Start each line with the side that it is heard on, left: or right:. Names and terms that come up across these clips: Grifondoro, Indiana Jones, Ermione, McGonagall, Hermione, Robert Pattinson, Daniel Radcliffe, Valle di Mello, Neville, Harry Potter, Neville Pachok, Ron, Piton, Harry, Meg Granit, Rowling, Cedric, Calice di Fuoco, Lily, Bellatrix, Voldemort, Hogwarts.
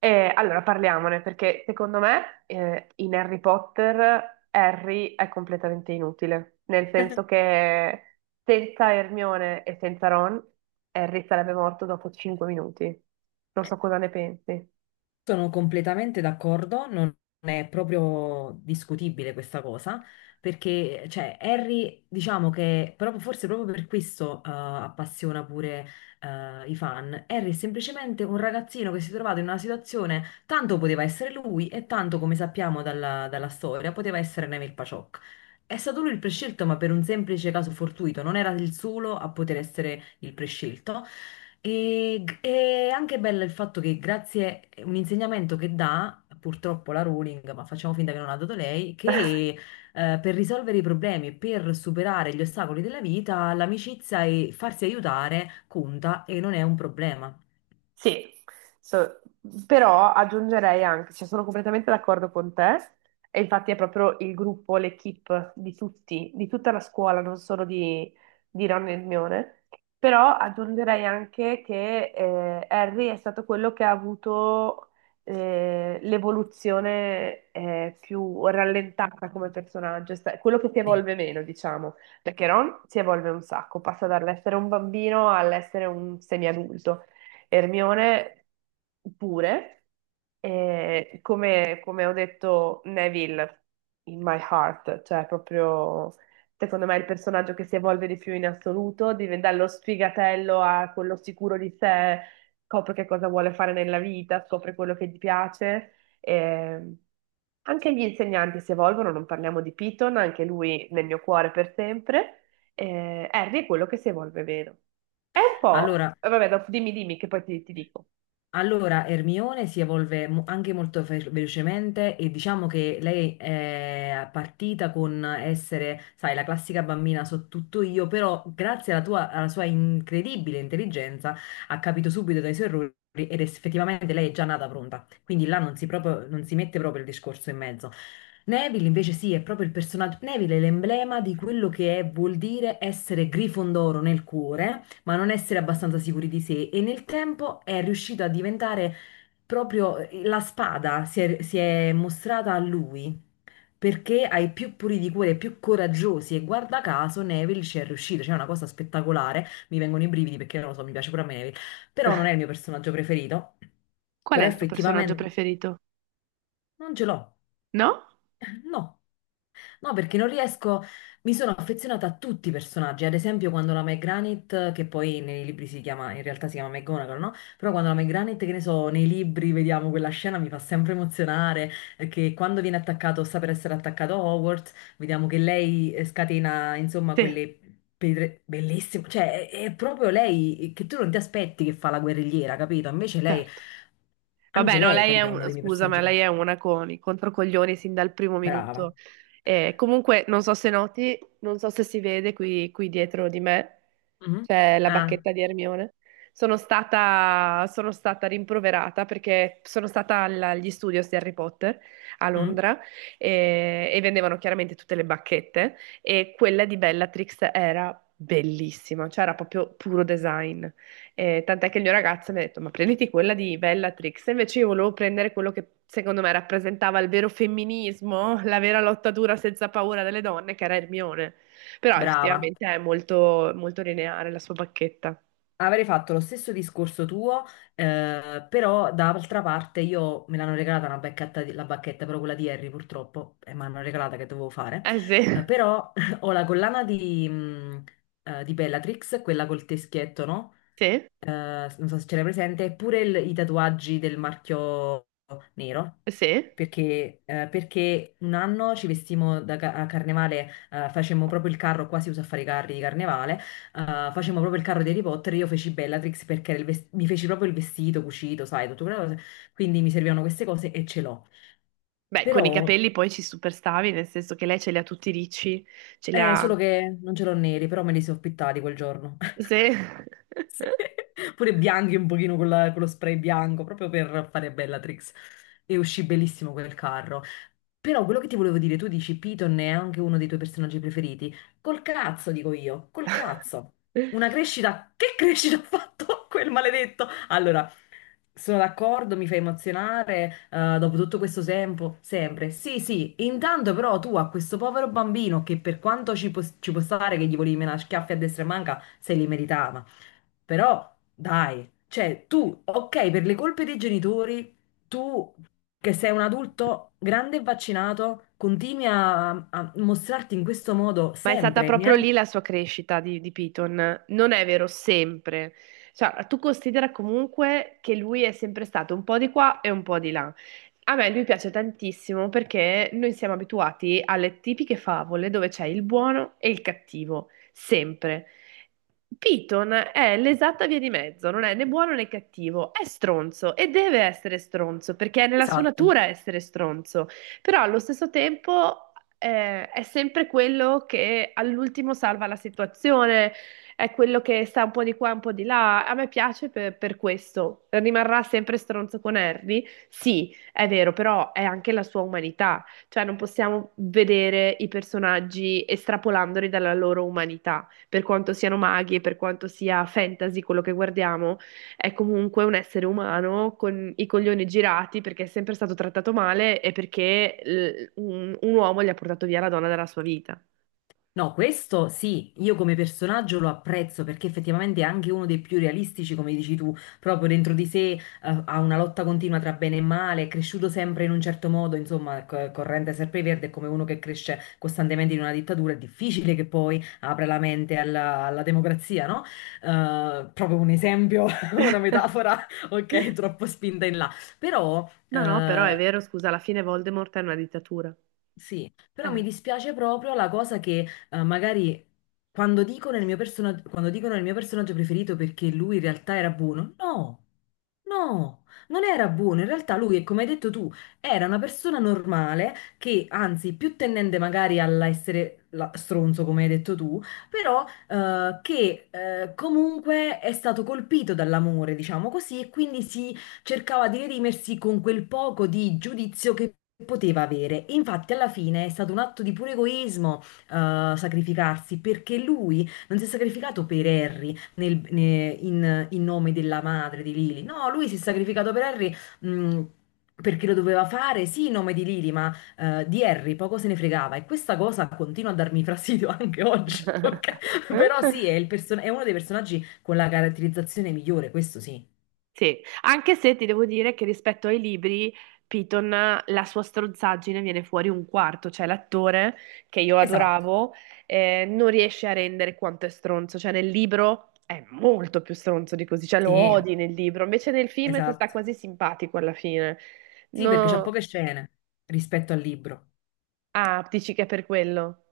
right: Allora parliamone perché secondo me, in Harry Potter Harry è completamente inutile, nel senso che senza Hermione e senza Ron Harry sarebbe morto dopo 5 minuti. Non so cosa ne pensi.
left: Sono completamente d'accordo, non è proprio discutibile questa cosa, perché cioè, Harry, diciamo che proprio- forse proprio per questo appassiona pure i fan. Harry è semplicemente un ragazzino che si è trovato in una situazione, tanto poteva essere lui e tanto, come sappiamo dalla storia, poteva essere Neville Pachok. È stato lui il prescelto, ma per un semplice caso fortuito, non era il solo a poter essere il prescelto e, è anche bello il fatto che grazie a un insegnamento che dà, purtroppo la Rowling, ma facciamo finta che non ha dato lei, che per risolvere i problemi, per superare gli ostacoli della vita, l'amicizia e farsi aiutare conta e non è un problema.
right: Sì, so- però aggiungerei anche, cioè sono completamente d'accordo con te, e infatti è proprio il gruppo, l'equipe di tutti, di tutta la scuola, non solo di Ron e Hermione, però aggiungerei anche che Harry è stato quello che ha avuto l'evoluzione più rallentata come personaggio, quello che si
left: Sì.
right: evolve meno, diciamo, perché Ron si evolve un sacco, passa dall'essere un bambino all'essere un semiadulto. Hermione pure, e come, come ho detto, Neville in my heart, cioè proprio secondo me è il personaggio che si evolve di più in assoluto, dallo sfigatello a quello sicuro di sé, scopre che cosa vuole fare nella vita, scopre quello che gli piace. E anche gli insegnanti si evolvono, non parliamo di Piton, anche lui nel mio cuore per sempre. E Harry è quello che si evolve meno. È un po'.
left: Allora,
right: Vabbè, dopo dimmi, dimmi, che poi ti dico.
left: Allora, Ermione si evolve anche molto velocemente e diciamo che lei è partita con essere, sai, la classica bambina so tutto io, però grazie alla sua incredibile intelligenza ha capito subito dai suoi errori ed effettivamente lei è già nata pronta. Quindi là non si mette proprio il discorso in mezzo. Neville invece sì, è proprio il personaggio. Neville è l'emblema di quello vuol dire essere Grifondoro nel cuore, ma non essere abbastanza sicuri di sé. E nel tempo è riuscito a diventare proprio la spada, si è mostrata a lui. Perché ai più puri di cuore, ai più coraggiosi, e guarda caso Neville ci è riuscito, cioè è una cosa spettacolare. Mi vengono i brividi perché non lo so, mi piace pure a me Neville, però non è il mio personaggio preferito.
right: Qual è
left: Però
right: il tuo personaggio
left: effettivamente
right: preferito?
left: non ce l'ho,
right: No?
left: no. No, perché non riesco, mi sono affezionata a tutti i personaggi, ad esempio quando la Meg Granit, che poi nei libri si chiama, in realtà si chiama McGonagall, no? Però quando la Meg Granit, che ne so, nei libri vediamo quella scena mi fa sempre emozionare, perché quando viene attaccato, sta per essere attaccato Hogwarts, vediamo che lei scatena, insomma,
right: Sì,
left: quelle pedre bellissime, cioè è proprio lei che tu non ti aspetti che fa la guerrigliera, capito? Invece lei,
right: certo.
left: anche
right: Vabbè, no,
left: lei,
right: lei è
left: capito, è uno
right: un,
left: dei miei
right: scusa, ma
left: personaggi.
right: lei è una con i controcoglioni sin dal primo
left: Brava.
right: minuto. Comunque, non so se noti, non so se si vede qui, qui dietro di me,
left: Mhm.
right: c'è la
left: Ah.
right: bacchetta di Hermione. Sono stata rimproverata perché sono stata agli studios di Harry Potter a
left: Mm.
right: Londra e vendevano chiaramente tutte le bacchette e quella di Bellatrix era bellissima, cioè era proprio puro design. Tant'è che il mio ragazzo mi ha detto: ma prenditi quella di Bellatrix. E invece io volevo prendere quello che secondo me rappresentava il vero femminismo, la vera lotta dura senza paura delle donne, che era Hermione. Però
left: Brava,
right: effettivamente è molto, molto lineare la sua bacchetta.
left: avrei fatto lo stesso discorso tuo, però d'altra parte io me l'hanno regalata una bacchetta, la bacchetta, però quella di Harry purtroppo, e me l'hanno regalata che dovevo fare,
right: Eh sì,
left: Però ho la collana di Bellatrix, quella col teschietto, no?
right: sì,
left: Eh, non so se ce l'hai presente, pure i tatuaggi del marchio nero,
right: sì.
left: perché, perché un anno ci vestimmo a carnevale, facemmo proprio il carro, qua si usa a fare i carri di carnevale, eh, facemmo proprio il carro di Harry Potter, io feci Bellatrix perché mi feci proprio il vestito cucito, sai, tutte quelle cose, quindi mi servivano queste cose e ce l'ho.
right: Beh, con i
left: Però,
right: capelli poi ci superstavi, nel senso che lei ce li ha tutti ricci, ce li
left: è
right: ha.
left: solo che non ce l'ho neri, però me li sono pittati quel giorno.
right: Sì.
left: Sì. Pure bianchi un pochino con, con lo spray bianco, proprio per fare Bellatrix. E uscì bellissimo quel carro. Però quello che ti volevo dire, tu dici Piton è anche uno dei tuoi personaggi preferiti. Col cazzo, dico io, col cazzo. Una crescita, che crescita ha fatto quel maledetto? Allora, sono d'accordo, mi fa emozionare, dopo tutto questo tempo, sempre. Sì, sì, intanto però tu a questo povero bambino che per quanto ci può stare che gli volevi menare schiaffi a destra e manca, se li meritava. Però, dai, cioè tu, ok, per le colpe dei genitori, tu che sei un adulto grande e vaccinato, continui a mostrarti in questo modo
right: Ma è stata
left: sempre.
right: proprio lì la sua crescita di Piton. Non è vero sempre. Cioè, tu considera comunque che lui è sempre stato un po' di qua e un po' di là. A me lui piace tantissimo perché noi siamo abituati alle tipiche favole dove c'è il buono e il cattivo, sempre. Piton è l'esatta via di mezzo, non è né buono né cattivo, è stronzo e deve essere stronzo perché è nella sua
left: Esatto.
right: natura essere stronzo, però allo stesso tempo è sempre quello che all'ultimo salva la situazione, è quello che sta un po' di qua, un po' di là. A me piace per questo. Rimarrà sempre stronzo con Harry? Sì, è vero, però è anche la sua umanità, cioè non possiamo vedere i personaggi estrapolandoli dalla loro umanità, per quanto siano maghi e per quanto sia fantasy quello che guardiamo è comunque un essere umano con i coglioni girati perché è sempre stato trattato male e perché un uomo gli ha portato via la donna dalla sua vita.
left: No, questo sì, io come personaggio lo apprezzo perché effettivamente è anche uno dei più realistici, come dici tu, proprio dentro di sé, ha una lotta continua tra bene e male, è cresciuto sempre in un certo modo, insomma, corrente Verde è come uno che cresce costantemente in una dittatura, è difficile che poi apra la mente alla democrazia, no? Proprio un esempio, una metafora, ok, troppo spinta in là, però...
right: No, no, però è vero, scusa, alla fine Voldemort è una dittatura.
left: sì, però
right: Eh.
left: mi dispiace proprio la cosa che magari quando dicono il mio personaggio preferito perché lui in realtà era buono, no, no, non era buono, in realtà lui, come hai detto tu, era una persona normale che anzi più tendente magari all'essere stronzo, come hai detto tu, però che comunque è stato colpito dall'amore, diciamo così, e quindi cercava di redimersi con quel poco di giudizio che poteva avere. E Infatti, alla fine è stato un atto di puro egoismo, sacrificarsi, perché lui non si è sacrificato per Harry in nome della madre di Lily. No, lui si è sacrificato per Harry, mh, Perché lo doveva fare, sì, in nome di Lily, ma di Harry poco se ne fregava e questa cosa continua a darmi fastidio anche oggi, ok? Però sì, è è uno dei personaggi con la caratterizzazione migliore, questo sì.
right: Sì, anche se ti devo dire che rispetto ai libri, Piton, la sua strozzaggine viene fuori un quarto, cioè l'attore che io
left: Esatto,
right: adoravo non riesce a rendere quanto è stronzo, cioè nel libro è molto più stronzo di così, cioè lo
left: sì.
right: odi nel libro, invece nel film ti sta
left: Esatto.
right: quasi simpatico alla fine.
left: Sì, perché c'ha
right: No,
left: poche scene rispetto al libro.
right: ah, dici che è per quello.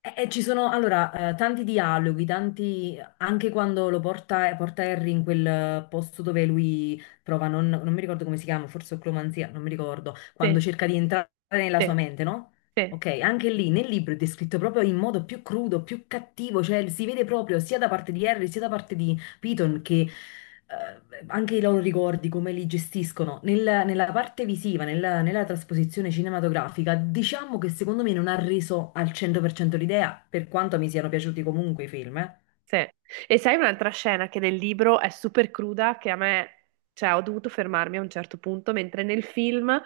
left: E ci sono allora tanti dialoghi, tanti anche quando porta Harry in quel posto dove lui prova, non mi ricordo come si chiama, forse oclomanzia, non mi ricordo,
right: Sì,
left: quando cerca di entrare nella
right: sì,
left: sua mente, no?
right: sì.
left: Ok, anche lì nel libro è descritto proprio in modo più crudo, più cattivo, cioè si vede proprio sia da parte di Harry sia da parte di, capito che anche i loro ricordi, come li gestiscono nella parte visiva, nella trasposizione cinematografica, diciamo che secondo me non ha reso al 100% l'idea, per quanto mi siano piaciuti comunque i film, eh.
right: Sì. E sai un'altra scena che nel libro è super cruda, che a me, cioè, ho dovuto fermarmi a un certo punto, mentre nel film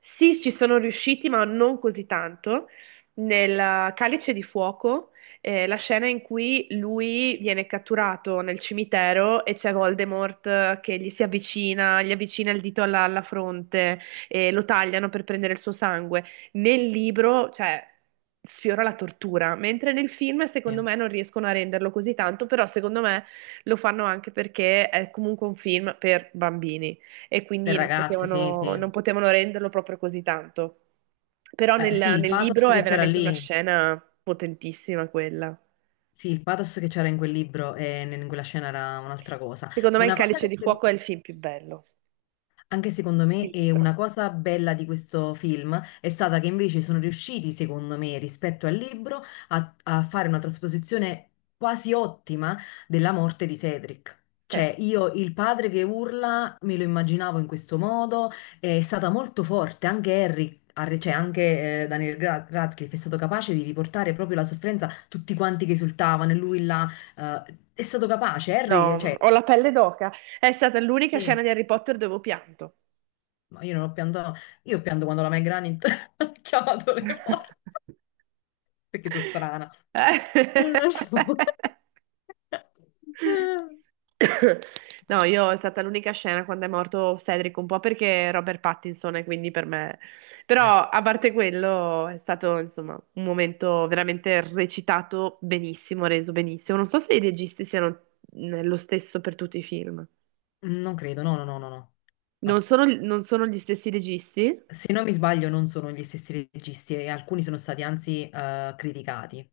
right: sì, ci sono riusciti, ma non così tanto. Nel Calice di Fuoco, la scena in cui lui viene catturato nel cimitero e c'è Voldemort, che gli si avvicina, gli avvicina il dito alla, alla fronte e lo tagliano per prendere il suo sangue. Nel libro, cioè, sfiora la tortura, mentre nel film, secondo
left: Sì.
right: me, non riescono a renderlo così tanto, però secondo me lo fanno anche perché è comunque un film per bambini e
left: Per
right: quindi non
left: ragazzi, sì,
right: potevano, non
left: sì.
right: potevano renderlo proprio così tanto. Però
left: Sì,
right: nel,
left: il
right: nel
left: pathos
right: libro è
left: che c'era
right: veramente una
left: lì,
right: scena potentissima quella.
left: sì, il pathos che c'era in quel libro e in quella scena era un'altra cosa.
right: Secondo me Il
left: Una cosa
right: Calice
left: che,
right: di
left: se-
right: Fuoco è il film più bello,
left: Anche secondo me,
right: il
left: e
right: libro.
left: una cosa bella di questo film è stata che invece sono riusciti, secondo me, rispetto al libro, a fare una trasposizione quasi ottima della morte di Cedric.
right: Eh,
left: Cioè, io il padre che urla me lo immaginavo in questo modo, è stata molto forte, anche cioè anche Radcliffe è stato capace di riportare proprio la sofferenza, tutti quanti che esultavano, e lui là, eh, è stato capace,
right: no,
left: Harry, cioè,
right: ho la pelle d'oca. È stata l'unica
left: sì.
right: scena di Harry Potter dove ho pianto.
left: Ma io non ho pianto, io pianto quando la Meg Granit ha chiamato le forze, perché sono strana.
right: No, io è stata l'unica scena quando è morto Cedric, un po' perché Robert Pattinson e quindi per me.
left: Eh,
right: Però a parte quello è stato, insomma, un momento veramente recitato benissimo, reso benissimo. Non so se i registi siano lo stesso per tutti i film.
left: non credo, no, no, no, no, no.
right: Non
left: No.
right: sono, non sono gli stessi registi?
left: Se non mi sbaglio non sono gli stessi registi e alcuni sono stati anzi criticati.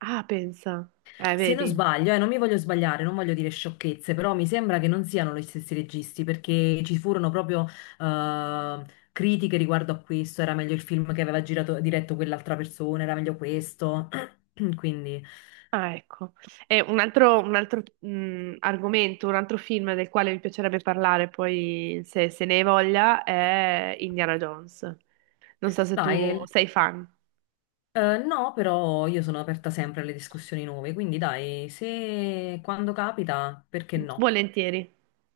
right: Ah, pensa.
left: Se non
right: Vedi.
left: sbaglio, non mi voglio sbagliare, non voglio dire sciocchezze, però mi sembra che non siano gli stessi registi, perché ci furono proprio eh, critiche riguardo a questo, era meglio il film che aveva girato, diretto quell'altra persona, era meglio questo. Quindi,
right: Ah, ecco. E un altro argomento, un altro film del quale mi piacerebbe parlare poi, se, se ne hai voglia, è Indiana Jones. Non so se tu
left: dai,
right: sei fan.
left: no, però io sono aperta sempre alle discussioni nuove, quindi dai, se quando capita, perché no?
right: Volentieri.